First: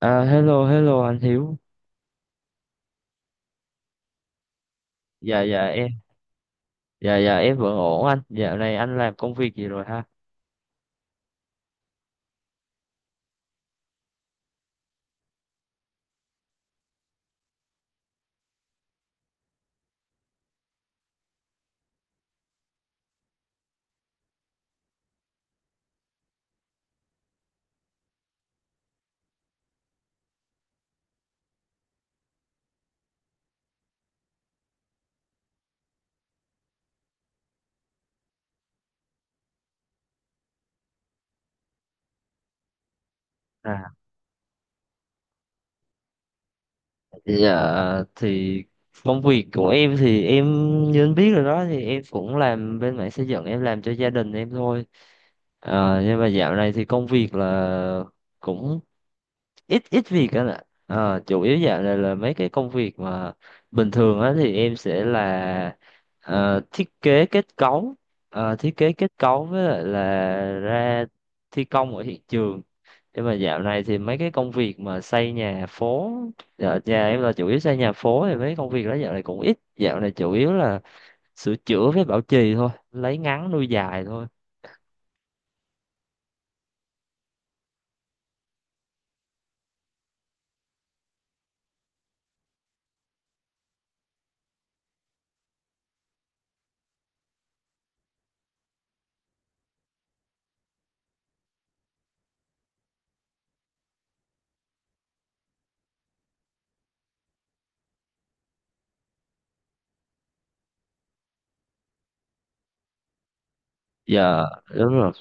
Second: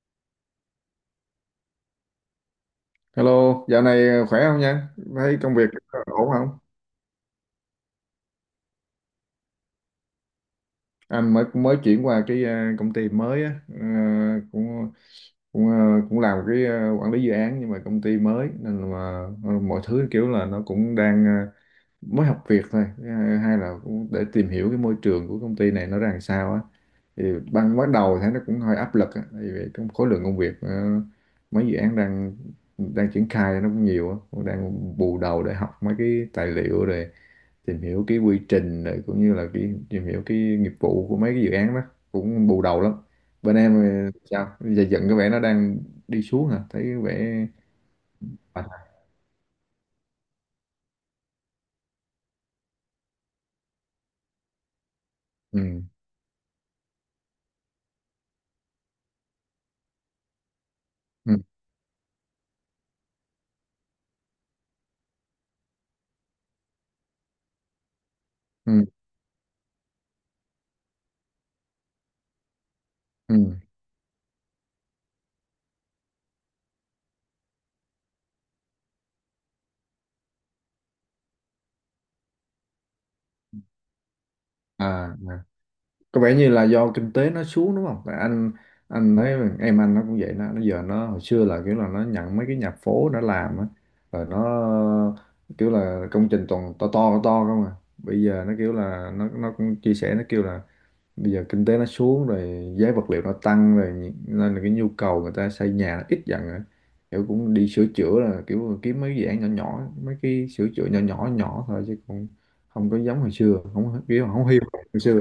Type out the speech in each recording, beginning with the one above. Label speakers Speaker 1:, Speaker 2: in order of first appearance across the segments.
Speaker 1: Hello, hello anh Hiếu.
Speaker 2: Hello, dạo này khỏe không nha? Thấy
Speaker 1: Dạ,
Speaker 2: công việc
Speaker 1: dạ em.
Speaker 2: ổn không?
Speaker 1: Dạ, dạ em vẫn ổn anh. Dạo này anh làm công việc gì rồi ha?
Speaker 2: Anh mới mới chuyển qua cái công ty mới á, cũng cũng à, cũng làm cái quản lý dự án, nhưng mà công ty mới nên là mọi thứ kiểu là nó cũng đang mới học việc thôi, À, hay là cũng để tìm hiểu cái môi trường của công ty này nó ra làm sao á. Thì ban bắt đầu thấy nó cũng hơi áp lực á, tại vì trong khối lượng công việc mấy dự án đang đang triển khai nó cũng nhiều á, cũng đang bù đầu để học mấy cái tài liệu rồi tìm hiểu cái quy trình rồi cũng như là cái tìm hiểu cái nghiệp vụ của mấy cái dự án đó, cũng bù đầu lắm bên em.
Speaker 1: À,
Speaker 2: Sao giờ dần cái vẻ nó đang đi xuống hả, thấy cái vẻ
Speaker 1: dạ, thì
Speaker 2: À,
Speaker 1: công việc của em thì em như anh biết rồi đó, thì em cũng làm bên mảng xây dựng, em làm cho gia đình em thôi.
Speaker 2: ừ,
Speaker 1: Ờ, nhưng mà dạo này thì công việc là cũng ít ít việc đó. Là
Speaker 2: ừ,
Speaker 1: Chủ yếu dạo này là mấy cái công việc mà bình thường á, thì em sẽ là thiết kế kết cấu. Ờ, thiết
Speaker 2: ừ,
Speaker 1: kế kết cấu với lại là ra thi công ở hiện trường. Nhưng mà
Speaker 2: ừ.
Speaker 1: dạo này thì mấy cái công việc mà xây nhà phố, dạ, nhà em là chủ yếu xây nhà phố, thì mấy công việc đó dạo này cũng ít. Dạo này chủ yếu là sửa chữa với bảo trì thôi, lấy ngắn nuôi dài thôi.
Speaker 2: À, à. Có vẻ như là do kinh tế nó xuống đúng không? Tại anh thấy em anh nó cũng vậy, nó giờ nó hồi xưa là kiểu là nó nhận mấy cái nhà phố nó làm á, rồi nó kiểu là công trình toàn to không à, bây giờ nó kiểu là nó cũng chia sẻ, nó kêu là bây giờ kinh tế nó xuống rồi, giá vật liệu nó tăng rồi, nên là cái nhu cầu người ta xây nhà nó ít dần rồi, kiểu cũng đi sửa chữa, là kiểu kiếm mấy dự án nhỏ nhỏ, mấy cái sửa chữa nhỏ nhỏ nhỏ thôi, chứ cũng không có giống hồi xưa, không kiểu
Speaker 1: Dạ
Speaker 2: không hiu
Speaker 1: đúng
Speaker 2: hồi
Speaker 1: rồi.
Speaker 2: xưa.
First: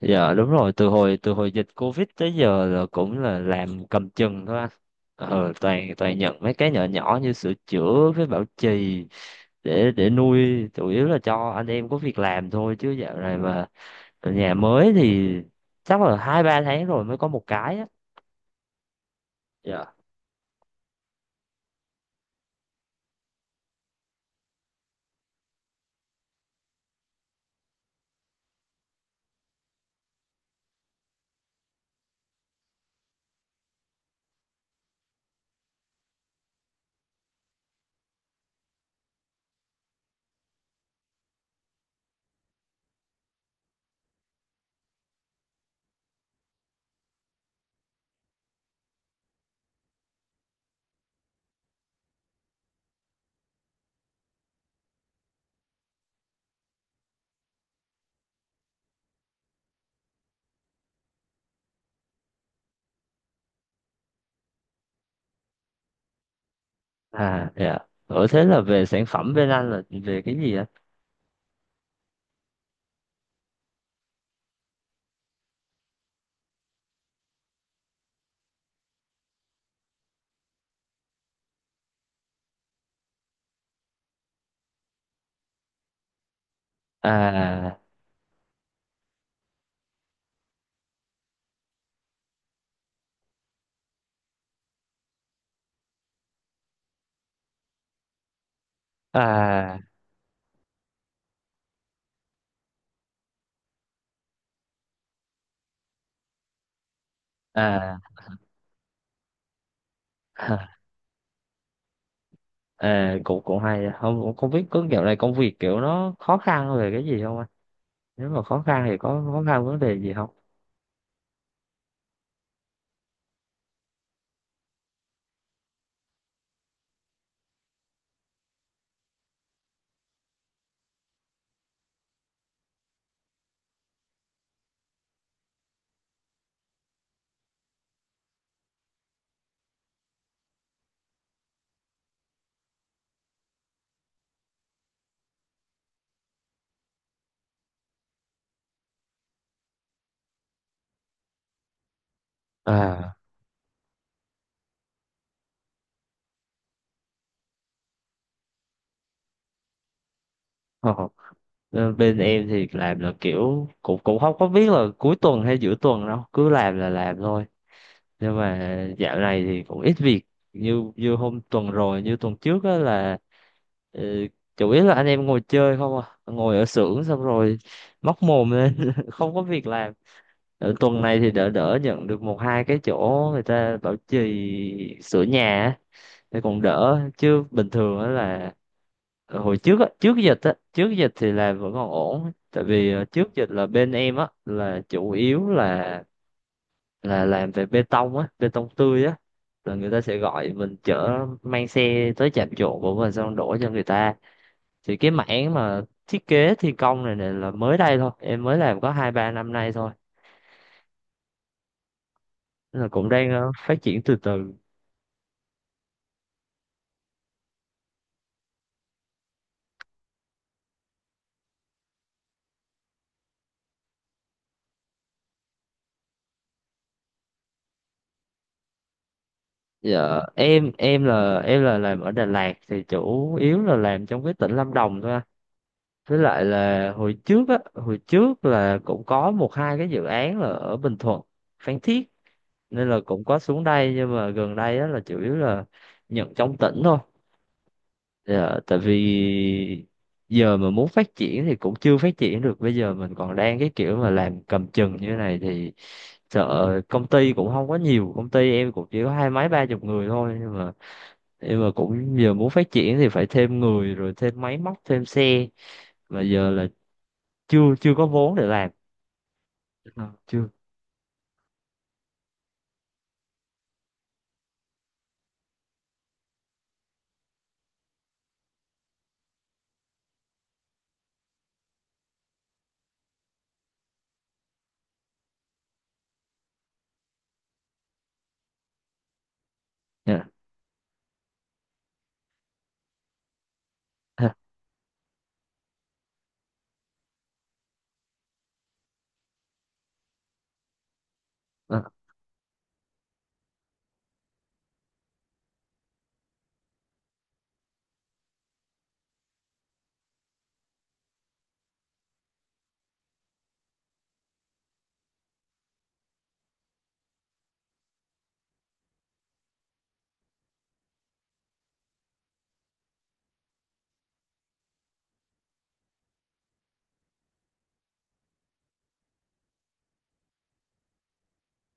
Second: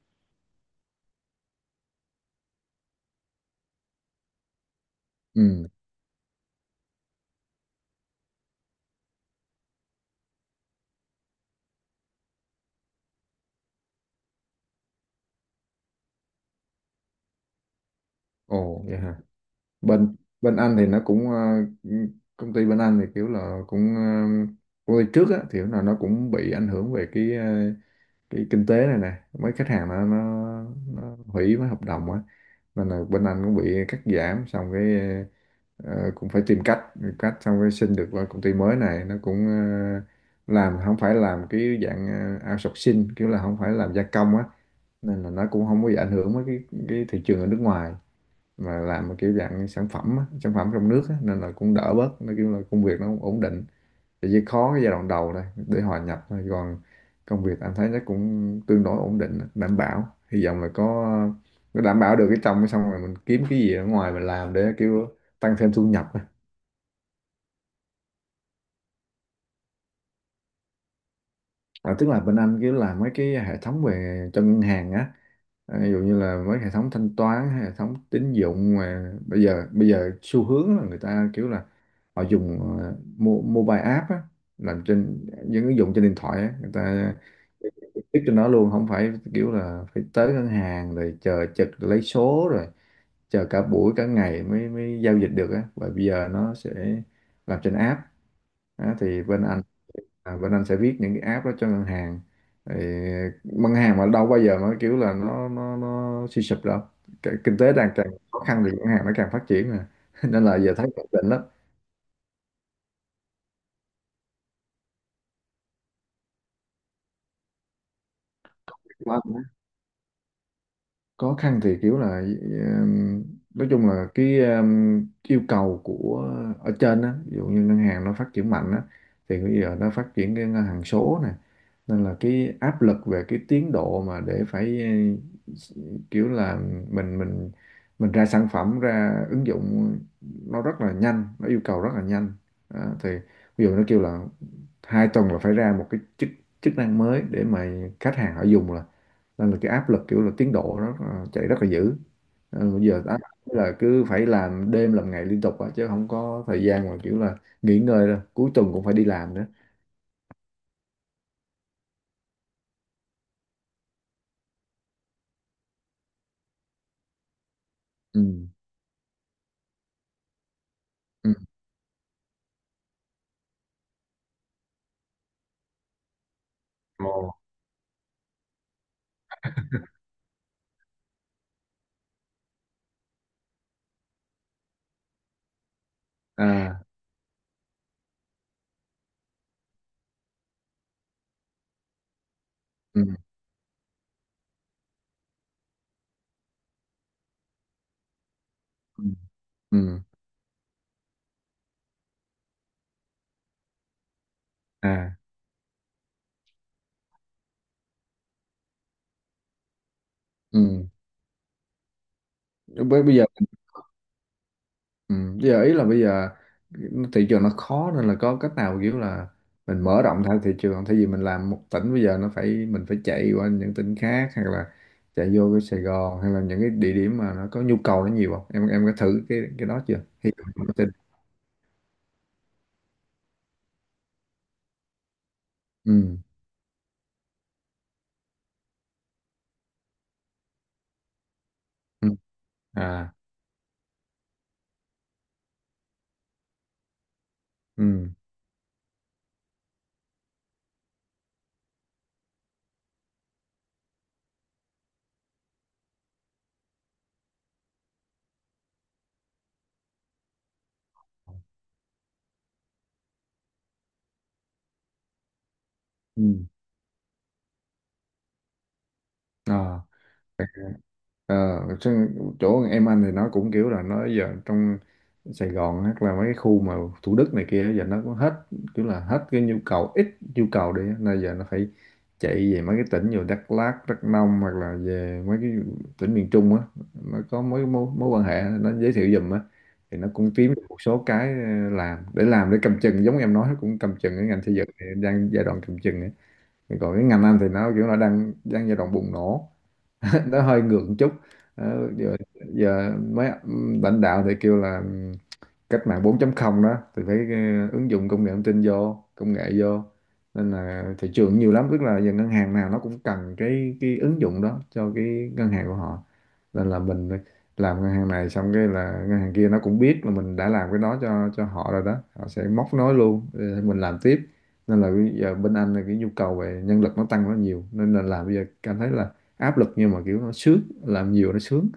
Speaker 1: Dạ đúng rồi, từ hồi dịch Covid tới giờ là cũng là làm cầm chừng thôi anh. Ờ,
Speaker 2: Ừ.
Speaker 1: toàn toàn nhận mấy cái nhỏ nhỏ như sửa chữa với bảo trì để nuôi, chủ yếu là cho anh em có việc làm thôi, chứ dạo này mà nhà mới thì chắc là hai ba tháng rồi mới có một cái á.
Speaker 2: Ồ vậy hả.
Speaker 1: Dạ.
Speaker 2: Bên bên anh thì nó cũng công ty bên anh thì kiểu là cũng công ty trước á thì là nó cũng bị ảnh hưởng về cái cái kinh tế này nè, mấy khách hàng nó hủy mấy hợp đồng á, nên là bên anh cũng bị cắt giảm, xong cái ờ, cũng phải tìm cách cách xong cái xin được qua công ty mới, này nó cũng làm không phải làm cái dạng outsourcing, kiểu là không phải làm gia công á, nên là nó cũng không có bị ảnh hưởng với cái thị trường ở nước ngoài, mà làm một kiểu dạng sản phẩm á, sản phẩm trong nước á, nên là cũng đỡ bớt, nó kiểu là công việc nó cũng ổn định, thì chỉ khó cái giai đoạn đầu thôi để hòa nhập thôi, còn công việc anh thấy nó cũng tương đối ổn định, đảm bảo, hy vọng là có đảm bảo được cái trong cái xong rồi mình kiếm cái gì ở ngoài mình làm để kiểu tăng thêm thu nhập á.
Speaker 1: À dạ. Ở thế là về sản phẩm bên anh là về cái gì ạ?
Speaker 2: Tức là bên anh kiểu làm mấy cái hệ thống về cho ngân hàng á, à, ví dụ như là mấy hệ thống thanh toán, hệ thống tín dụng, mà bây giờ xu hướng là người ta kiểu là họ dùng mobile app á, làm trên những ứng dụng trên điện thoại á, người ta
Speaker 1: À.
Speaker 2: biết trên đó luôn, không phải kiểu là phải tới ngân hàng rồi chờ trực lấy số rồi chờ cả buổi cả ngày mới mới giao dịch được á, và bây giờ nó sẽ làm trên app á, thì bên anh,
Speaker 1: à
Speaker 2: bên anh sẽ viết những cái app đó cho ngân hàng. Thì ngân hàng mà đâu bao giờ mà kiểu là nó suy sụp đâu. Cái kinh tế đang
Speaker 1: à
Speaker 2: càng khó khăn thì ngân hàng nó càng phát triển mà. Nên là
Speaker 1: à,
Speaker 2: giờ thấy ổn định
Speaker 1: à, cũng cũng hay. Không cũng không biết có dạo này công việc kiểu nó khó khăn về cái gì không anh? Nếu mà khó khăn thì có khó
Speaker 2: lắm.
Speaker 1: khăn vấn đề gì không?
Speaker 2: Khó khăn thì kiểu là nói chung là cái yêu cầu của ở trên á, ví dụ như ngân hàng nó phát triển mạnh á, thì bây giờ nó phát triển cái ngân hàng số nè, nên là cái áp lực về cái tiến độ mà để phải, ừ, kiểu là mình mình mình ra sản phẩm, ra ứng dụng nó rất là nhanh, nó yêu cầu rất là nhanh. Thì ví dụ nó kêu là hai tuần là phải ra một cái chức chức năng mới để mà khách hàng họ dùng, nên là cái áp lực kiểu là tiến độ nó chạy rất là dữ. Ờ, bây giờ
Speaker 1: À.
Speaker 2: áp lực là cứ phải làm đêm làm ngày liên tục á, chứ không có thời gian mà kiểu là nghỉ ngơi đâu, cuối tuần cũng phải đi làm nữa.
Speaker 1: Ờ, ờ, bên em thì làm là kiểu cũng cũng không có biết là cuối tuần hay giữa tuần đâu, cứ làm là làm thôi.
Speaker 2: Ừ.
Speaker 1: Nhưng mà dạo này thì cũng ít việc. Như như
Speaker 2: Ừ.
Speaker 1: hôm tuần rồi, như tuần trước á là ờ, chủ yếu là anh em ngồi chơi không à, ngồi ở xưởng xong
Speaker 2: Ồ.
Speaker 1: rồi móc mồm lên không có việc làm. Ở tuần này thì đỡ, đỡ nhận được một hai cái chỗ người ta bảo trì sửa nhà á, thế còn
Speaker 2: À.
Speaker 1: đỡ. Chứ bình thường á là hồi trước á, trước dịch á, trước dịch thì là vẫn còn ổn. Tại vì
Speaker 2: Ừ.
Speaker 1: trước dịch là bên em á là chủ yếu là làm về bê tông á, bê tông tươi
Speaker 2: Ừ.
Speaker 1: á, là người
Speaker 2: Ừ.
Speaker 1: ta sẽ gọi mình chở mang xe tới trạm trộn của mình xong đổ cho người ta. Thì cái
Speaker 2: À.
Speaker 1: mảng mà thiết kế thi công này, này là mới đây thôi, em mới làm có hai ba năm nay thôi.
Speaker 2: Ừ.
Speaker 1: Nên là
Speaker 2: bây
Speaker 1: cũng
Speaker 2: bây giờ
Speaker 1: đang phát triển từ từ.
Speaker 2: ừ, giờ ý là bây giờ thị trường nó khó, nên là có cách nào kiểu là mình mở rộng theo thị trường không? Thay vì mình làm một tỉnh, bây giờ nó phải mình phải chạy qua những tỉnh khác, hoặc là chạy vô cái Sài Gòn, hay là những cái địa điểm mà nó có nhu cầu nó nhiều không, em có thử cái đó chưa.
Speaker 1: Dạ,
Speaker 2: Hy vọng
Speaker 1: em
Speaker 2: em tin.
Speaker 1: em là em là làm ở Đà Lạt, thì chủ yếu là làm trong cái tỉnh Lâm Đồng thôi anh.
Speaker 2: Ừ.
Speaker 1: Với lại là hồi trước á, hồi trước là cũng có một hai cái dự án là ở Bình Thuận, Phan
Speaker 2: Ừ.
Speaker 1: Thiết, nên là
Speaker 2: À.
Speaker 1: cũng có xuống đây. Nhưng mà gần đây á là chủ yếu là nhận trong tỉnh thôi.
Speaker 2: Ừ.
Speaker 1: Dạ, tại vì giờ mà muốn phát triển thì cũng chưa phát triển được. Bây giờ mình còn đang cái kiểu mà làm cầm chừng như thế này thì sợ. Công ty cũng không có nhiều, công ty em cũng chỉ có hai mấy ba chục người thôi. Nhưng mà cũng giờ muốn phát triển thì phải thêm người rồi thêm máy móc thêm xe, mà
Speaker 2: Ừ.
Speaker 1: giờ là chưa chưa có vốn để làm.
Speaker 2: À.
Speaker 1: Ờ, chưa.
Speaker 2: Ờ, chứ chỗ em anh thì nó cũng kiểu là nó giờ trong Sài Gòn hoặc là mấy cái khu mà Thủ Đức này kia giờ nó cũng hết, kiểu là hết cái nhu cầu, ít nhu cầu đi á, nên giờ nó phải chạy về mấy cái tỉnh như Đắk Lắk, Đắk Nông, hoặc là về mấy cái tỉnh miền Trung á, nó có mối mối, mối quan hệ nó giới thiệu giùm á, thì nó
Speaker 1: Dạ.
Speaker 2: cũng kiếm được một số cái làm để cầm chừng, giống em nói cũng cầm chừng, cái ngành xây dựng thì đang giai đoạn cầm chừng ấy. Còn cái ngành anh thì nó kiểu là đang đang giai đoạn bùng nổ. Nó hơi ngược một chút.
Speaker 1: Ờ,
Speaker 2: Ờ, giờ, giờ mấy lãnh đạo thì kêu là cách mạng 4 không đó, thì phải ứng dụng công nghệ thông tin vô, công nghệ vô, nên là thị trường nhiều lắm, tức là giờ ngân hàng nào nó cũng cần cái ứng dụng đó cho cái ngân hàng của họ, nên là mình làm ngân hàng này xong cái là ngân hàng kia nó cũng biết là mình đã làm cái đó cho họ rồi đó, họ sẽ móc nối luôn để mình làm tiếp, nên là bây giờ bên anh là cái nhu cầu về nhân lực nó tăng rất nhiều, nên là làm bây giờ cảm thấy là áp lực, nhưng mà kiểu nó sướng, làm nhiều nó sướng.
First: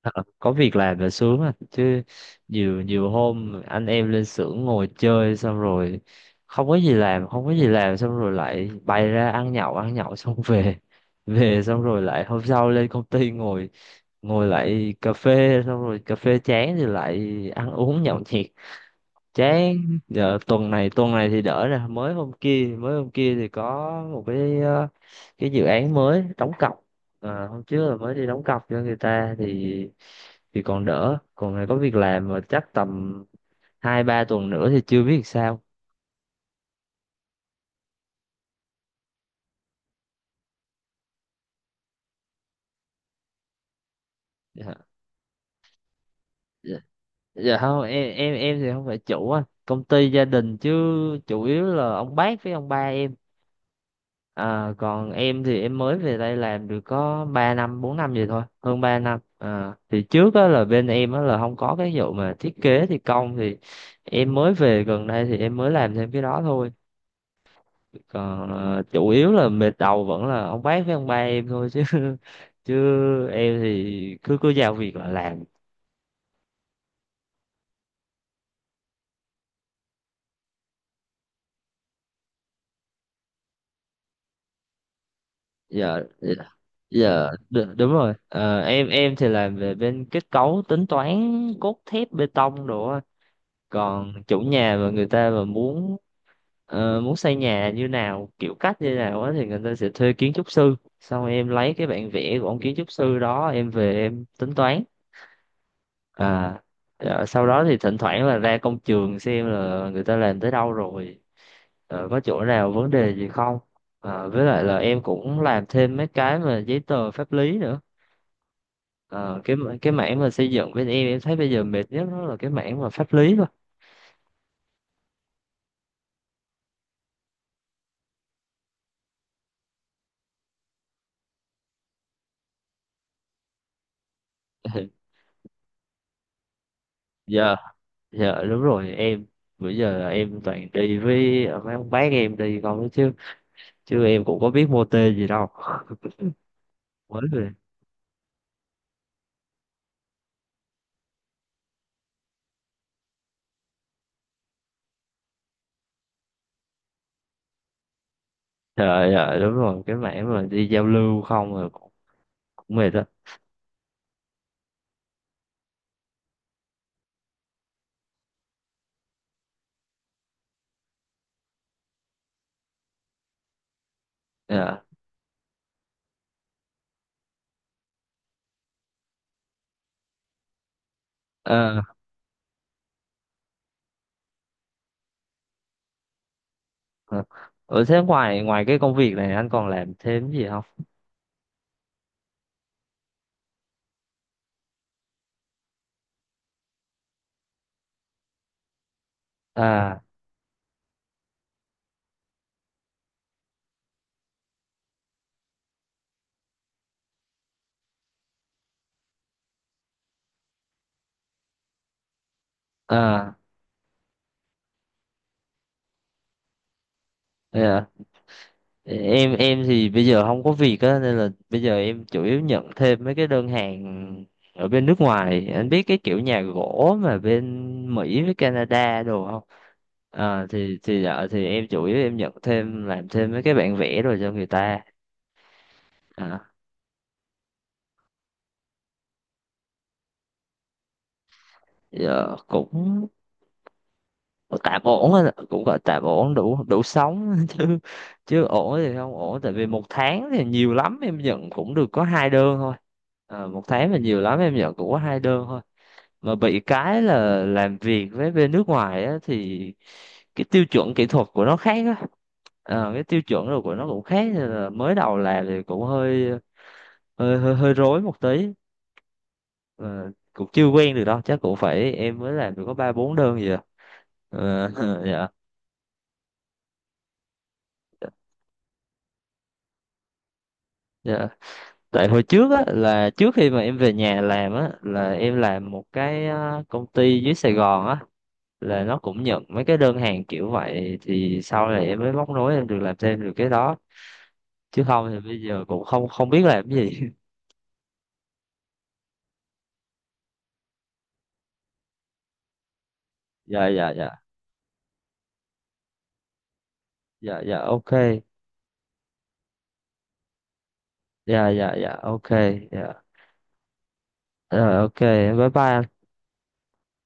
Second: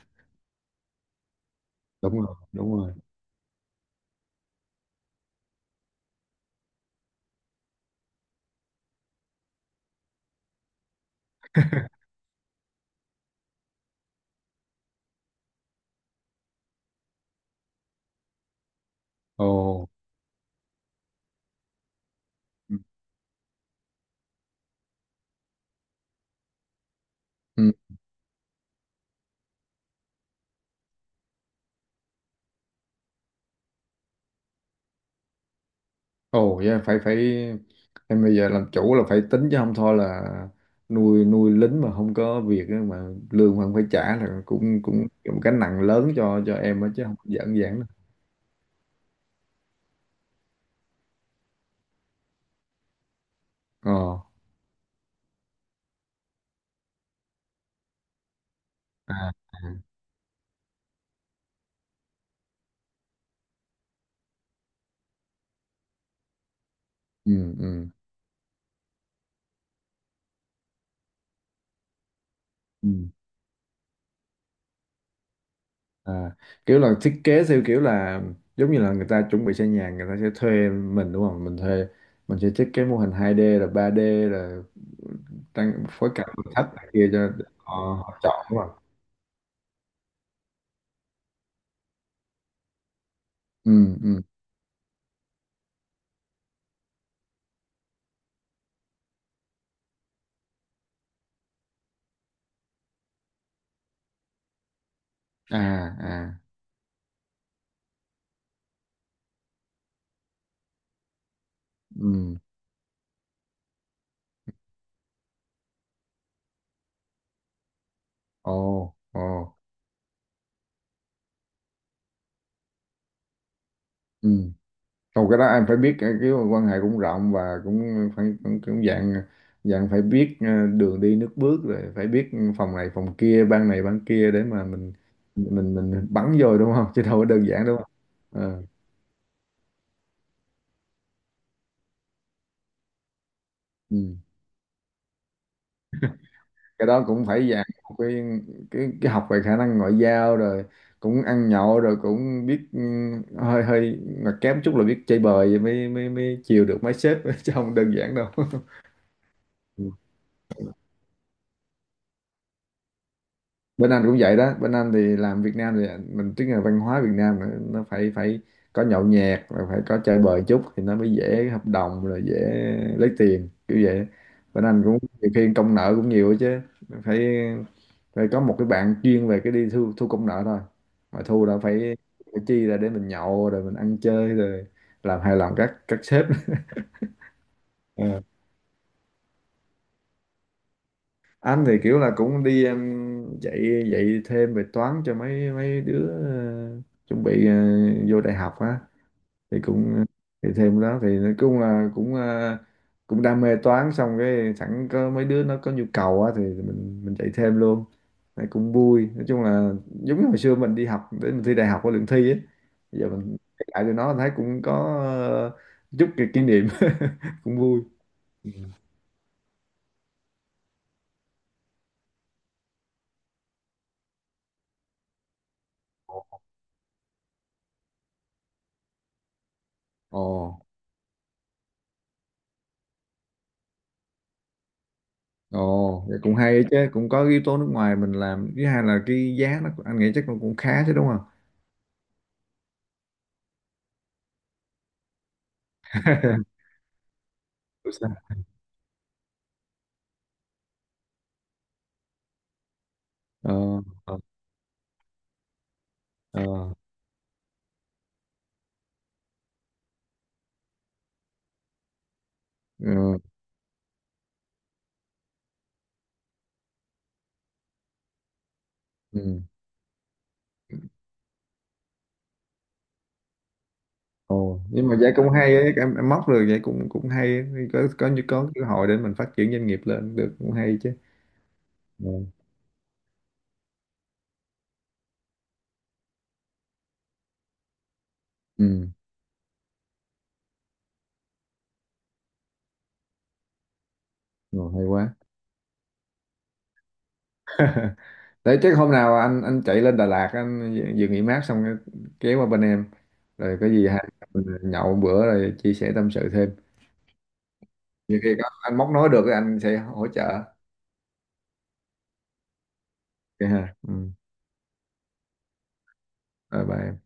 Speaker 1: ờ, ờ, có việc làm là sướng à chứ.
Speaker 2: đúng rồi đúng
Speaker 1: Nhiều
Speaker 2: rồi
Speaker 1: nhiều hôm anh em lên xưởng ngồi chơi xong rồi không có gì làm, không có gì làm xong rồi lại bay ra ăn nhậu, ăn nhậu xong về. Về xong rồi lại hôm sau lên công ty ngồi, ngồi lại cà phê, xong rồi cà phê chán thì lại ăn uống nhậu nhẹt
Speaker 2: Ồ.
Speaker 1: chán. Giờ tuần này, tuần này thì đỡ nè. Mới hôm kia,
Speaker 2: Ừ.
Speaker 1: mới hôm kia thì có một cái cái dự án mới đóng cọc. À, hôm
Speaker 2: Ừ.
Speaker 1: trước là mới đi đóng cọc cho người ta, thì còn đỡ, còn này có việc làm. Mà chắc tầm hai ba tuần nữa thì chưa biết sao.
Speaker 2: Ồ yeah, phải phải em bây giờ làm chủ là phải tính, chứ không thôi là nuôi nuôi lính mà không có việc á, mà lương mà không phải trả là
Speaker 1: Dạ,
Speaker 2: cũng cũng một cái nặng lớn cho
Speaker 1: dạ.
Speaker 2: em á, chứ không đơn giản
Speaker 1: Dạ
Speaker 2: giản
Speaker 1: không,
Speaker 2: đâu.
Speaker 1: em thì không phải chủ á, công ty gia đình chứ. Chủ yếu là ông bác với ông ba em.
Speaker 2: Ờ.
Speaker 1: Ờ, còn em thì em mới về đây làm được có 3 năm 4 năm gì thôi, hơn 3 năm.
Speaker 2: À.
Speaker 1: Ờ,
Speaker 2: À.
Speaker 1: thì trước á, là bên em á, là không có cái vụ mà thiết kế thi công thì em mới về gần đây thì em mới làm thêm cái đó thôi.
Speaker 2: Ừ.
Speaker 1: Còn chủ yếu là mệt đầu vẫn là ông bác với ông ba em thôi chứ chứ
Speaker 2: Ừ.
Speaker 1: em thì cứ cứ giao việc là làm.
Speaker 2: À, kiểu là thiết kế theo kiểu là giống như là người ta chuẩn bị xây nhà, người ta sẽ thuê mình đúng không? Mình thuê mình sẽ thiết kế mô hình 2D là 3D là tăng
Speaker 1: Giờ
Speaker 2: phối cảnh nội thất này kia cho
Speaker 1: giờ
Speaker 2: họ,
Speaker 1: đ- Đúng rồi.
Speaker 2: họ chọn đúng
Speaker 1: Ờ,
Speaker 2: không?
Speaker 1: em thì làm về bên kết cấu, tính toán cốt thép bê tông đồ á.
Speaker 2: Ừ.
Speaker 1: Còn
Speaker 2: ừ.
Speaker 1: chủ nhà mà người ta mà muốn muốn xây nhà như nào, kiểu cách như nào á, thì người ta sẽ thuê kiến trúc sư, xong em lấy cái bản vẽ của ông kiến trúc sư đó em về em tính toán.
Speaker 2: À à.
Speaker 1: À. Ờ, sau đó thì thỉnh thoảng là ra công trường xem là người ta làm tới đâu rồi, có
Speaker 2: Ừ.
Speaker 1: chỗ nào vấn đề gì không. Ờ, với lại là em cũng làm thêm mấy cái mà giấy tờ pháp lý nữa.
Speaker 2: Ồ ồ.
Speaker 1: Ờ, cái mảng mà xây dựng bên em thấy bây giờ mệt nhất đó là cái mảng mà pháp lý thôi.
Speaker 2: Ừ. Không cái đó em phải biết cái quan hệ cũng rộng, và cũng phải cũng, cũng dạng dạng phải biết đường đi nước bước, rồi phải biết phòng này phòng kia, ban này ban kia, để mà mình mình bắn vô đúng không, chứ đâu có đơn
Speaker 1: Giờ.
Speaker 2: giản đúng không.
Speaker 1: Dạ đúng
Speaker 2: Ờ,
Speaker 1: rồi em. Bữa giờ là em toàn đi với mấy ông bác em đi con ấy chứ, chứ
Speaker 2: ừ,
Speaker 1: em cũng có biết mô tê gì đâu.
Speaker 2: cái đó
Speaker 1: Mới
Speaker 2: cũng
Speaker 1: rồi.
Speaker 2: phải dạng một cái học về khả năng ngoại giao, rồi cũng ăn nhậu rồi cũng biết, ừ, hơi hơi mà kém chút là biết chơi bời vậy mới mới mới chiều được mấy sếp chứ không đơn giản đâu.
Speaker 1: Dạ, dạ đúng rồi,
Speaker 2: Ừ.
Speaker 1: cái mảng mà đi giao lưu không rồi cũng, cũng mệt đó.
Speaker 2: Bên Anh cũng vậy đó, bên Anh thì làm Việt Nam thì mình tức là văn hóa Việt Nam nó phải phải có nhậu nhẹt rồi phải có chơi bời chút thì nó mới dễ hợp đồng rồi dễ lấy tiền kiểu vậy. Bên Anh
Speaker 1: Dạ.
Speaker 2: cũng nhiều khi công nợ cũng nhiều ấy chứ, phải phải có một cái bạn chuyên về cái đi thu thu công nợ thôi, mà thu đã
Speaker 1: Ờ,
Speaker 2: phải chi ra để mình nhậu rồi mình ăn chơi rồi làm hài lòng các sếp.
Speaker 1: ờ. Ở thế ngoài ngoài cái công việc này anh còn làm thêm gì không?
Speaker 2: Anh thì kiểu là cũng đi em, dạy dạy thêm về toán cho mấy mấy đứa chuẩn bị vô đại học á, thì cũng
Speaker 1: À.
Speaker 2: thì thêm đó, thì nói chung là cũng cũng đam mê toán, xong cái sẵn có mấy đứa nó có nhu cầu á thì mình dạy thêm luôn, này cũng vui. Nói chung là giống như hồi xưa mình đi học để mình thi đại học có lượng thi ấy, bây giờ
Speaker 1: À
Speaker 2: mình kể lại cho nó thấy cũng có ờ, chút cái kỷ niệm, cũng vui.
Speaker 1: dạ, em thì bây giờ không có việc á, nên là bây giờ em chủ yếu nhận thêm mấy cái đơn hàng ở bên nước ngoài. Anh biết cái kiểu nhà gỗ mà bên Mỹ với Canada đồ không?
Speaker 2: Ồ.
Speaker 1: À, thì dạ, thì em chủ yếu em nhận thêm làm thêm mấy cái bản vẽ rồi cho người ta.
Speaker 2: Ồ, vậy cũng hay
Speaker 1: À,
Speaker 2: đấy chứ, cũng có yếu tố nước ngoài mình làm, thứ hai là cái giá nó anh nghĩ chắc nó cũng khá chứ đúng không?
Speaker 1: giờ cũng tạm ổn á, cũng gọi tạm ổn, đủ đủ sống chứ.
Speaker 2: Không sao.
Speaker 1: Chứ ổn thì không ổn, tại vì một tháng thì nhiều lắm em nhận cũng được có hai đơn thôi. À,
Speaker 2: Ờ.
Speaker 1: một tháng mà
Speaker 2: ờ,
Speaker 1: nhiều lắm em nhận cũng có hai đơn thôi. Mà
Speaker 2: ờ,
Speaker 1: bị cái là làm việc với bên nước ngoài á thì cái tiêu chuẩn kỹ thuật của nó khác á. Ờ, cái
Speaker 2: ừ,
Speaker 1: tiêu chuẩn rồi của nó cũng khác, nên là mới đầu làm thì cũng hơi rối một tí.
Speaker 2: ừ.
Speaker 1: Ờ, cũng chưa quen được đâu, chắc cũng phải, em mới làm được có ba bốn đơn gì à.
Speaker 2: Ồ,
Speaker 1: Ờ,
Speaker 2: nhưng mà vậy
Speaker 1: dạ,
Speaker 2: cũng hay ấy, em móc được vậy cũng cũng hay, ấy. Có như có cơ hội để mình phát triển doanh nghiệp lên được cũng hay chứ.
Speaker 1: dạ, tại hồi
Speaker 2: Ừ,
Speaker 1: trước á là trước khi mà em về nhà làm á là em làm một cái công ty dưới Sài Gòn á, là
Speaker 2: ừ,
Speaker 1: nó cũng nhận mấy cái đơn hàng kiểu vậy, thì sau này em mới móc nối em được làm thêm được cái đó.
Speaker 2: rồi,
Speaker 1: Chứ
Speaker 2: hay
Speaker 1: không
Speaker 2: quá.
Speaker 1: thì bây giờ cũng không không biết làm cái gì.
Speaker 2: Đấy chắc hôm nào anh chạy lên Đà Lạt, anh vừa nghỉ mát xong cái- kéo qua bên em, rồi
Speaker 1: Dạ,
Speaker 2: có gì
Speaker 1: dạ
Speaker 2: hai
Speaker 1: dạ
Speaker 2: mình nhậu một bữa rồi chia sẻ tâm sự thêm.
Speaker 1: dạ dạ, ok.
Speaker 2: Nhiều khi có anh móc nói được anh sẽ hỗ trợ.
Speaker 1: Dạ dạ dạ, ok. Dạ.
Speaker 2: Vậy hả? Ừ.
Speaker 1: Rồi, ok. Bye bye.
Speaker 2: Rồi bye.